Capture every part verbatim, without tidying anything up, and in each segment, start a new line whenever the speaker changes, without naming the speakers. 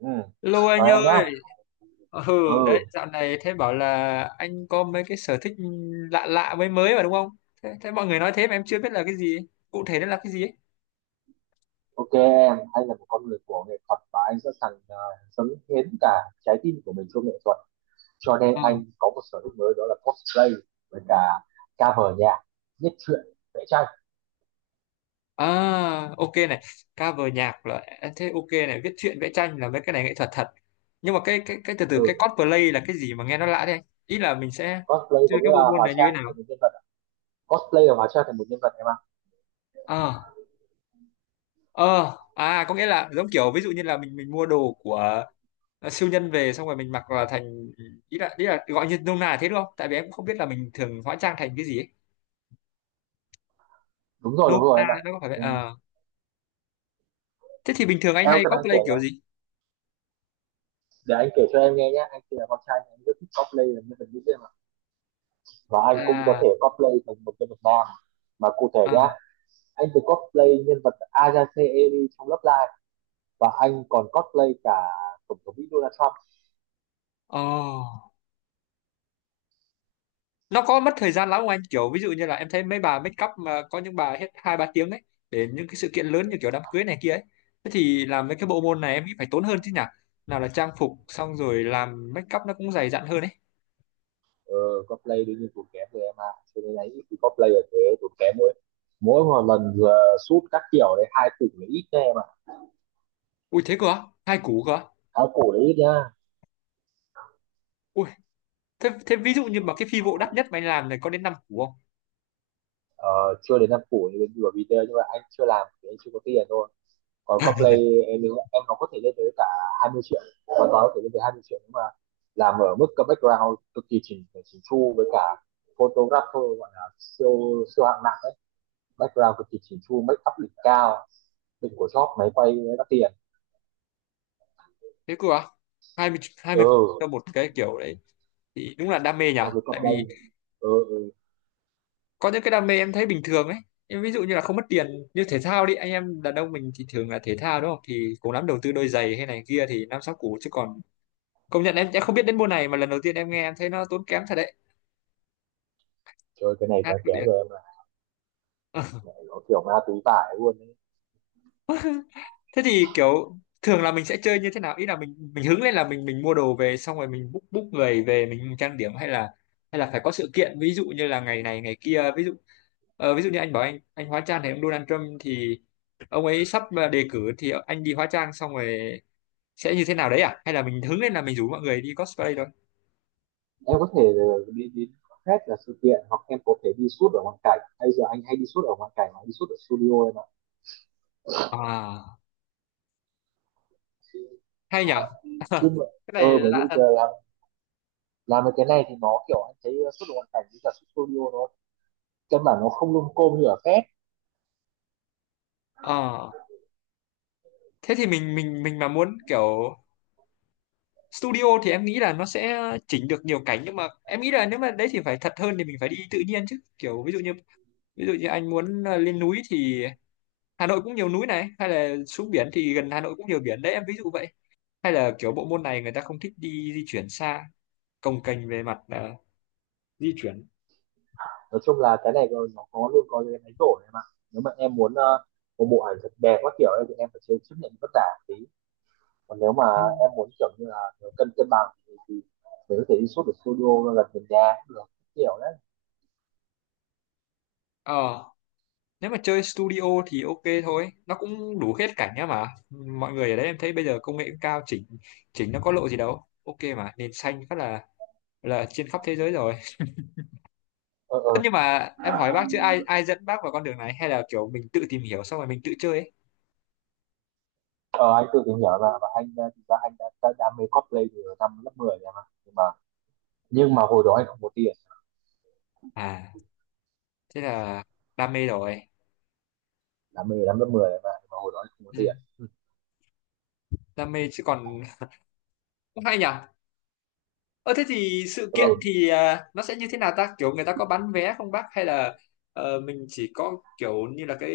Ừ,
Lô
chào
anh
em nhá.
ơi. Ừ, đấy
Ừ,
dạo này thế bảo là anh có mấy cái sở thích lạ lạ mới mới mà đúng không? Thế, thế mọi người nói thế mà em chưa biết là cái gì, cụ thể nó là cái gì ấy.
ok em, anh là một con người của nghệ thuật và anh sẵn sàng ờ, dâng hiến cả trái tim của mình cho nghệ thuật, cho nên
Ờ.
anh có một sở thích mới, đó là cosplay. Với cả cover nhạc, viết truyện, vẽ tranh.
À, ok này, cover nhạc là à, thế ok này, viết truyện vẽ tranh là mấy cái này nghệ thuật thật. Nhưng mà cái cái cái từ từ
Ừ,
cái cosplay là cái gì mà nghe nó lạ thế, anh? Ý là mình sẽ
cosplay có
chơi cái
nghĩa
bộ
là
môn
hóa
này như thế
trang
nào?
thành một nhân vật ạ. Cosplay là hóa trang thành một nhân vật em ạ.
Ờ, ờ, à có nghĩa là giống kiểu ví dụ như là mình mình mua đồ của Ờ, siêu nhân về xong rồi mình mặc vào thành ý là ý là gọi như nôm na là thế đúng không, tại vì em cũng không biết là mình thường hóa trang thành cái gì ấy.
Đúng rồi
Nôm
đúng rồi
na
em ạ.
nó có phải vậy.
Mình,
Ờ, thế thì bình thường anh
em
hay
có đang kể
cosplay kiểu
không?
gì?
Để anh kể cho em nghe nhé, anh thì là con trai, anh rất thích cosplay là nhân vật nữ em ạ, và anh cũng có
À,
thể cosplay thành một nhân vật nam. Mà cụ thể
à,
nhá, anh được cosplay nhân vật Ajace Eri trong Love Live, và anh còn cosplay cả tổng thống Mỹ Donald Trump.
oh. Nó có mất thời gian lắm không anh, kiểu ví dụ như là em thấy mấy bà make up mà có những bà hết hai ba tiếng ấy để những cái sự kiện lớn như kiểu đám cưới này kia ấy. Thế thì làm mấy cái bộ môn này em nghĩ phải tốn hơn chứ nhỉ, nào là trang phục xong rồi làm make up nó cũng dày dặn hơn ấy.
ờ, Cosplay đương nhiên tốn kém rồi em ạ. À, cho nên là ít cosplay ở thế, tốn kém mỗi mỗi một lần vừa shoot các kiểu đấy hai củ là ít nha em ạ.
Ui, thế cơ á? Hai củ cơ á?
Áo củ là ít nhá.
Ui, thế, thế ví dụ như mà cái phi vụ đắt nhất mà anh làm này có đến năm củ.
ờ, Chưa đến năm củ như bên vừa video, nhưng mà anh chưa làm thì anh chưa có tiền thôi. Còn cosplay em, nếu em nó có thể lên tới cả hai mươi triệu, hoàn toàn có thể lên tới hai mươi triệu, nhưng mà làm ở mức cái background cực kỳ chỉnh chỉnh chu với cả photographer gọi là siêu siêu hạng nặng ấy. Background cực kỳ chỉnh chu, make up đỉnh cao, đỉnh của shop, máy quay đắt tiền.
Thế cơ à? Hai mươi hai mươi
Ừ,
cho một cái kiểu đấy thì đúng là đam mê nhỉ.
so với
Tại vì
cosplay. Ừ, ừ.
có những cái đam mê em thấy bình thường ấy, em ví dụ như là không mất tiền, như thể thao đi, anh em đàn ông mình thì thường là thể thao đúng không, thì cũng lắm đầu tư đôi giày hay này kia thì năm sáu củ chứ còn công nhận em sẽ không biết đến môn này, mà lần đầu tiên em nghe em thấy nó tốn kém thật đấy.
Trời, cái này giá
Ác
kém
liệt.
rồi em ạ. Mẹ nó kiểu ma túy vải luôn ấy.
Thế thì kiểu thường là mình sẽ chơi như thế nào, ý là mình mình hứng lên là mình mình mua đồ về xong rồi mình book book người về mình trang điểm, hay là hay là phải có sự kiện ví dụ như là ngày này ngày kia. Ví dụ ờ, ví dụ như anh bảo anh anh hóa trang thấy ông Donald Trump thì ông ấy sắp ờ, đề cử thì anh đi hóa trang xong rồi sẽ như thế nào đấy, à hay là mình hứng lên là mình rủ mọi người đi cosplay thôi.
Em có thể ờ, đi đến hết là sự kiện, hoặc em có thể đi shoot ở ngoại cảnh. Bây giờ anh hay đi shoot ở ngoại cảnh mà đi shoot ở studio em
À,
ạ.
hay nhở,
Chứ mà-
cái
ờ
này
bởi
lạ
vì
thật.
giờ làm làm được cái này thì nó kiểu anh thấy xuất được hoàn cảnh với cả xuất studio, nó căn bản nó không lung côm như ở phép.
Ờ, thế thì mình mình mình mà muốn kiểu studio thì em nghĩ là nó sẽ chỉnh được nhiều cảnh, nhưng mà em nghĩ là nếu mà đấy thì phải thật hơn thì mình phải đi tự nhiên chứ, kiểu ví dụ như ví dụ như anh muốn ờ, lên núi thì Hà Nội cũng nhiều núi này, hay là xuống biển thì gần Hà Nội cũng nhiều biển đấy, em ví dụ vậy. Hay là kiểu bộ môn này người ta không thích đi di chuyển xa, cồng kềnh về mặt ờ, di chuyển.
Nói chung là cái này nó nó có luôn có cái máy đổi em ạ. Nếu mà em muốn ờ, một bộ ảnh thật đẹp các kiểu ấy, thì em phải chơi chấp nhận vất vả một tí. Còn nếu mà
Ừ.
em muốn kiểu như là nó cân cân bằng thì, thì mình có thể đi xuất ở studio nó gần gần nhà cũng được, kiểu đấy.
Ờ, nếu mà chơi studio thì ok thôi, nó cũng đủ hết cảnh nhá, mà mọi người ở đấy em thấy bây giờ công nghệ cũng cao, chỉnh chỉnh nó có lộ gì đâu, ok mà nền xanh phát là là trên khắp thế giới rồi.
Ờ
Tất
ờ
nhưng mà em hỏi bác chứ ai ai dẫn bác vào con đường này hay là kiểu mình tự tìm hiểu xong rồi mình tự chơi ấy?
ờ, anh tự tìm hiểu là, và anh ờ, thực ra anh đã, đã đam mê cosplay từ năm lớp mười em ạ, nhưng mà nhưng mà hồi đó anh không có tiền.
À, thế là đam mê rồi.
Đam mê lắm, lớp mười mà, mà hồi đó không có
Ừ,
tiền.
đam mê chứ còn, cũng hay nhỉ. Ờ, thế thì sự kiện
Ừ.
thì à, nó sẽ như thế nào ta? Kiểu người ta có bán vé không bác, hay là ờ, mình chỉ có kiểu như là cái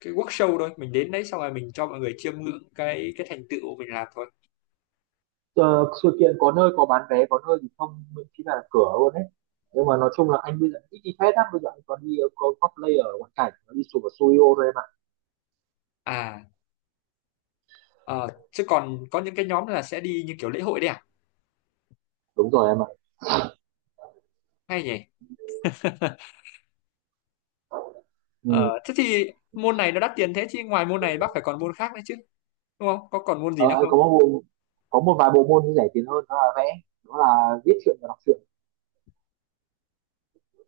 cái workshop thôi, mình đến đấy xong rồi mình cho mọi người chiêm ngưỡng cái cái thành tựu mình làm thôi.
ờ, Sự kiện có nơi có bán vé, có nơi thì không, miễn phí là cửa luôn đấy. Nhưng mà nói chung là anh bây giờ ít đi phết lắm, bây giờ anh còn đi có cosplay ở ngoại cảnh, đi chụp ở studio thôi em ạ.
À, ờ, chứ còn có những cái nhóm là sẽ đi như kiểu lễ hội đấy à?
Đúng rồi em ạ.
Hay nhỉ?
Ừ.
Ờ, thế thì môn này nó đắt tiền thế, chứ ngoài môn này bác phải còn môn khác nữa chứ, đúng không, có còn môn gì
ờ,
nữa
anh
không?
có một bộ, có một vài bộ môn rẻ tiền hơn, đó là vẽ, đó là viết truyện và đọc truyện.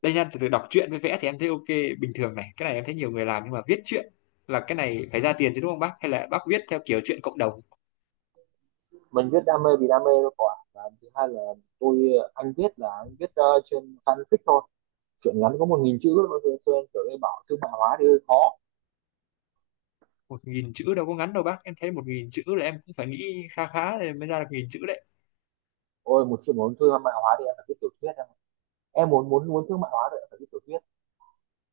Đây nha, từ từ, đọc truyện với vẽ thì em thấy ok, bình thường này, cái này em thấy nhiều người làm, nhưng mà viết truyện là cái này phải ra tiền chứ đúng không bác, hay là bác viết theo kiểu truyện cộng đồng?
Mình viết đam mê vì đam mê thôi, quả, và thứ hai là tôi, anh viết là anh viết uh, trên fanfic thôi. Chuyện ngắn có một nghìn chữ, nó sẽ kiểu như bảo thương mại hóa thì hơi khó.
Một nghìn chữ đâu có ngắn đâu bác, em thấy một nghìn chữ là em cũng phải nghĩ khá khá để mới ra được nghìn chữ đấy.
Ôi, một chuyện muốn thương mại hóa thì em phải viết tiểu thuyết em ạ. Em muốn muốn muốn thương mại hóa thì em phải viết tiểu thuyết.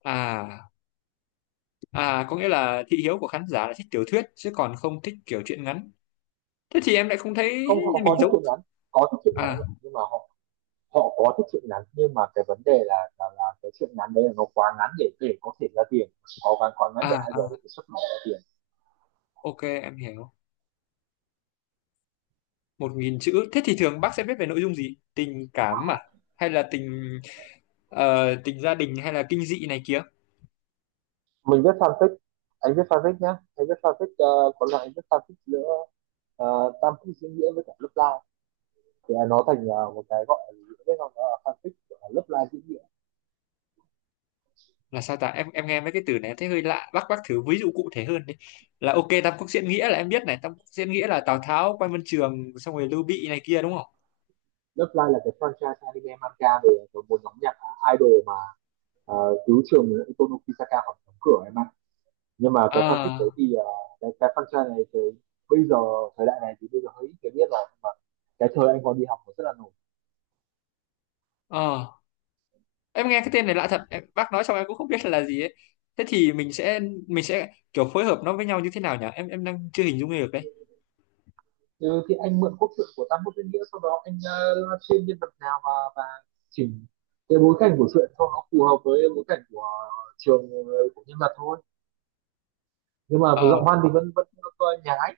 À, à có nghĩa là thị hiếu của khán giả là thích tiểu thuyết chứ còn không thích kiểu truyện ngắn, thế thì em lại không thấy
Không, họ có
mình
thích
giống.
truyện ngắn, có thích truyện ngắn
À,
em ạ, nhưng mà họ họ có thích truyện ngắn, nhưng mà cái vấn đề là là, là cái truyện ngắn đấy là nó quá ngắn để để có thể ra tiền, có quá quá ngắn để
à
ai đó có thể xuất bản ra tiền.
ok, em hiểu. Một nghìn chữ thế thì thường bác sẽ viết về nội dung gì, tình cảm à, hay là tình ờ, tình gia đình hay là kinh dị này kia?
Mình viết fanfic, anh viết fanfic nhá, anh viết fanfic ờ, có loại anh viết fanfic nữa, ờ, Tam Quốc Diễn Nghĩa với cả lớp lai, thì nó thành ờ, một cái gọi là fanfic lớp lai diễn nghĩa.
Là sao ta, em em nghe mấy cái từ này thấy hơi lạ bác bác thử ví dụ cụ thể hơn đi. Là ok, Tam Quốc diễn nghĩa là em biết này, Tam Quốc diễn nghĩa là Tào Tháo, Quan Vân Trường xong rồi Lưu Bị này kia đúng không?
Lớp lai là cái franchise anime manga về một nhóm nhạc idol mà à, cứu trường Ikonoki Saka khỏi đóng cửa em ạ. Nhưng mà cái fanfic đấy
À,
thì à, cái, cái franchise này thì bây giờ thời đại này thì bây giờ hơi ít người biết rồi, mà cái thời anh còn đi học cũng rất là nổi.
à em nghe cái tên này lạ thật em, bác nói xong em cũng không biết là gì ấy. Thế thì mình sẽ mình sẽ kiểu phối hợp nó với nhau như thế nào nhỉ, em em đang chưa hình dung được đấy.
Ừ, thì anh mượn cốt truyện của Tam Quốc Diễn Nghĩa, sau đó anh uh, live stream nhân vật nào, và và chỉnh cái bối cảnh của truyện cho nó phù hợp với bối cảnh của trường, ờ, của nhân vật thôi. Nhưng mà
Ờ,
giọng văn thì vẫn vẫn ờ, nhái.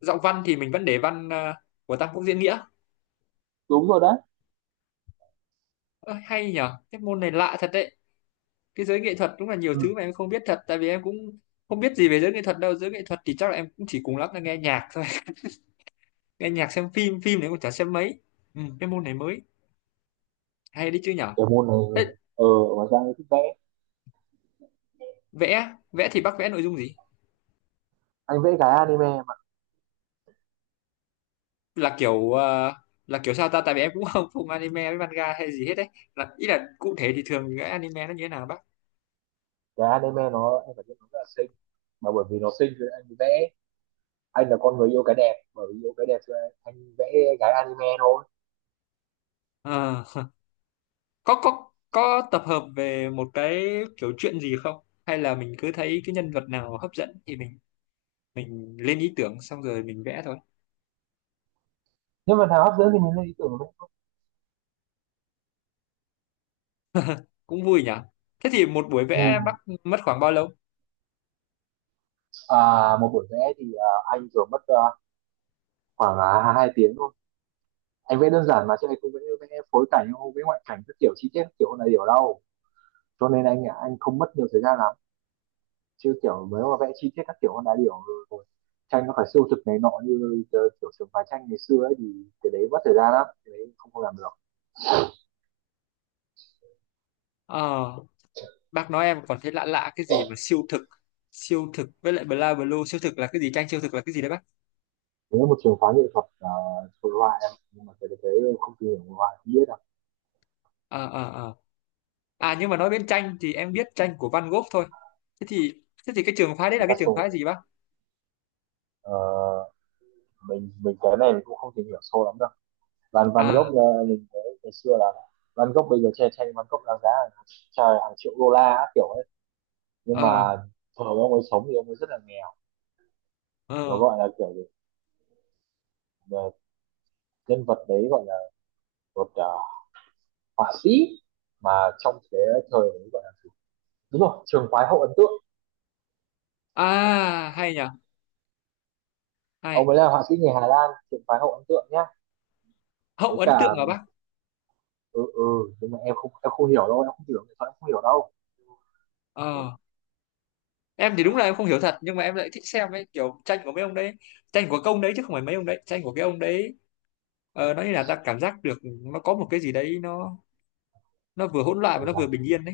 giọng văn thì mình vẫn để văn ờ, của Tam Quốc diễn nghĩa.
Đúng rồi đấy.
Ơ, hay nhở, cái môn này lạ thật đấy, cái giới nghệ thuật đúng là nhiều thứ mà
Ừ.
em không biết thật, tại vì em cũng không biết gì về giới nghệ thuật đâu, giới nghệ thuật thì chắc là em cũng chỉ cùng lắm là nghe nhạc thôi. Nghe nhạc, xem phim, phim đấy em cũng chả xem mấy. Ừ, cái môn này mới hay đấy chứ nhở.
Cái môn này,
Thế
ờ ở ngoài ra anh thích vẽ.
vẽ, vẽ thì bác vẽ nội dung gì,
Anh vẽ cái anime.
là kiểu ờ, là kiểu sao ta, tại vì em cũng không không anime với manga hay gì hết đấy, là ý là cụ thể thì thường cái anime nó như thế nào bác?
Cái anime nó, em phải biết nó rất là xinh, mà bởi vì nó xinh thì anh vẽ. Anh là con người yêu cái đẹp, bởi vì yêu cái đẹp cho anh vẽ gái anime thôi.
Ờ, có có có tập hợp về một cái kiểu chuyện gì không, hay là mình cứ thấy cái nhân vật nào hấp dẫn thì mình mình lên ý tưởng xong rồi mình vẽ thôi?
Nhưng mà thằng hấp dẫn thì mình lên ý tưởng đấy.
Cũng vui nhỉ. Thế thì một buổi
Ừ.
vẽ bác mất khoảng bao lâu?
à, Một buổi vẽ thì à, anh thường mất à, khoảng à, hai tiếng thôi. Anh vẽ đơn giản mà, chứ anh không vẽ, vẽ phối cảnh, không vẽ ngoại cảnh các kiểu chi tiết các kiểu này điều đâu, cho nên anh à, anh không mất nhiều thời gian lắm. Chứ kiểu mới mà vẽ chi tiết các kiểu con đá điểu rồi, rồi tranh nó phải siêu thực này nọ, như ờ, kiểu trường phái tranh ngày xưa ấy thì cái đấy mất thời gian lắm, cái đấy không không làm được.
Ờ, bác nói em còn thấy lạ lạ cái gì mà siêu thực, siêu thực với lại bla blue, siêu thực là cái gì, tranh siêu thực là cái gì đấy bác?
Nếu một trường phái nghệ thuật, ờ, hội uh, họa em, nhưng mà cái đấy em không tìm hiểu hội họa không biết đâu.
Ờ ờ ờ À nhưng mà nói đến tranh thì em biết tranh của Van Gogh thôi, thế thì thế thì cái trường phái đấy là cái trường
Picasso.
phái gì bác?
ờ, mình, mình cái này mình cũng không tìm hiểu sâu lắm đâu. Van Van
À,
Gogh, ờ, mình thấy ngày xưa là Van Gogh, bây giờ che tranh Van Gogh đáng giá hàng, trời, hàng triệu đô la á, kiểu ấy, nhưng
ờ,
mà thời ông ấy sống thì ông ấy rất là nghèo. Nó
ờ.
gọi là kiểu gì? Ờ, Nhân vật đấy gọi là một, ờ, họa sĩ mà trong cái thời ấy gọi là, đúng rồi, trường phái hậu ấn tượng.
À hay nhỉ,
Ông
hay.
ấy là họa sĩ người Hà Lan, trường phái hậu ấn tượng nhá.
Hậu
Với
ấn tượng
cả,
hả bác?
ừ ừ, nhưng mà em không, em không hiểu đâu, em không hiểu nghệ thuật, em không hiểu đâu.
Ờ, em thì đúng là em không hiểu thật nhưng mà em lại thích xem ấy, kiểu tranh của mấy ông đấy, tranh của công đấy, chứ không phải mấy ông đấy, tranh của cái ông đấy. Ờ, nó như là ta cảm giác được nó có một cái gì đấy, nó nó vừa hỗn loạn và
Em
nó vừa
rằng,
bình yên đấy.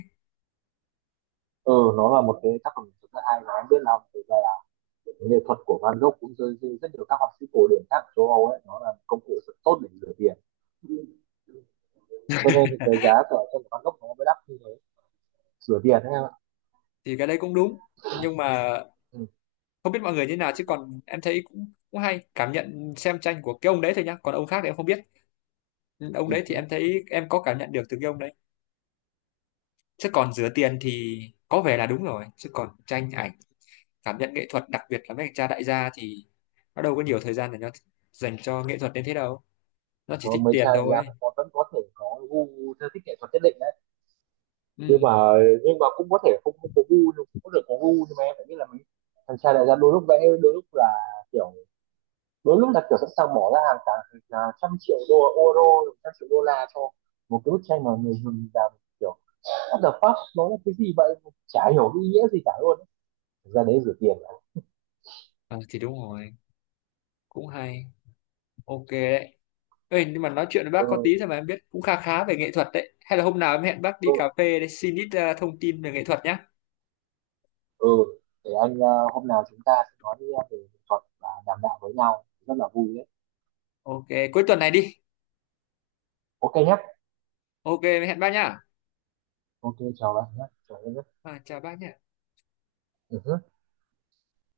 ừ, nó là một cái tác phẩm rất là hay, mà em biết là thực ra là nghệ thuật của Van Gogh cũng rơi rơi rất nhiều các họa sĩ cổ điển khác ở châu Âu ấy, nó là công cụ rất tốt để rửa tiền, cho nên cái giá của tranh của Van Gogh nó mới đắt như thế. Rửa tiền đấy em ạ.
Thì cái đấy cũng đúng, nhưng mà
ừ,
không biết mọi người như nào, chứ còn em thấy cũng cũng hay cảm nhận xem tranh của cái ông đấy thôi nhá, còn ông khác thì em không biết. Ừ, ông
ừ,
đấy thì
ừ.
em thấy em có cảm nhận được từ cái ông đấy, chứ còn rửa tiền thì có vẻ là đúng rồi, chứ còn tranh ảnh, cảm nhận nghệ thuật đặc biệt là mấy anh cha đại gia thì nó đâu có nhiều thời gian để nó dành cho nghệ thuật đến thế đâu, nó chỉ
Có
thích
mấy
tiền
cha đại gia
thôi.
vẫn có, vẫn có thể có gu, theo thích nghệ thuật nhất định đấy, nhưng
Ừ.
mà nhưng mà cũng có thể không, không có gu, nhưng cũng có thể có gu, nhưng mà em phải biết là mình, thằng cha đại gia đôi lúc vẽ, đôi lúc là kiểu, đôi lúc là kiểu sẵn sàng bỏ ra hàng cả, à, trăm triệu đô euro, trăm triệu đô la cho một cái bức tranh mà người dùng làm kiểu what the fuck, nó là cái gì vậy, chả hiểu cái ý nghĩa gì cả luôn ấy. Thực ra đấy rửa tiền là,
Ờ, thì đúng rồi, cũng hay, ok đấy. Ê, nhưng mà nói chuyện với bác có tí
ừ,
thôi mà em biết cũng khá khá về nghệ thuật đấy. Hay là hôm nào em hẹn bác đi
ừ,
cà phê để xin ít ờ, thông tin về nghệ thuật nhá.
ừ. Để anh, à, hôm nào chúng ta sẽ nói về nghệ thuật và đàm đạo với nhau rất là vui đấy.
Ok, cuối tuần này đi.
Ok nhé.
Ok, em hẹn bác nhá.
Ok, chào bạn nhé, chào em nhé.
À, chào bác nhá.
Ừ.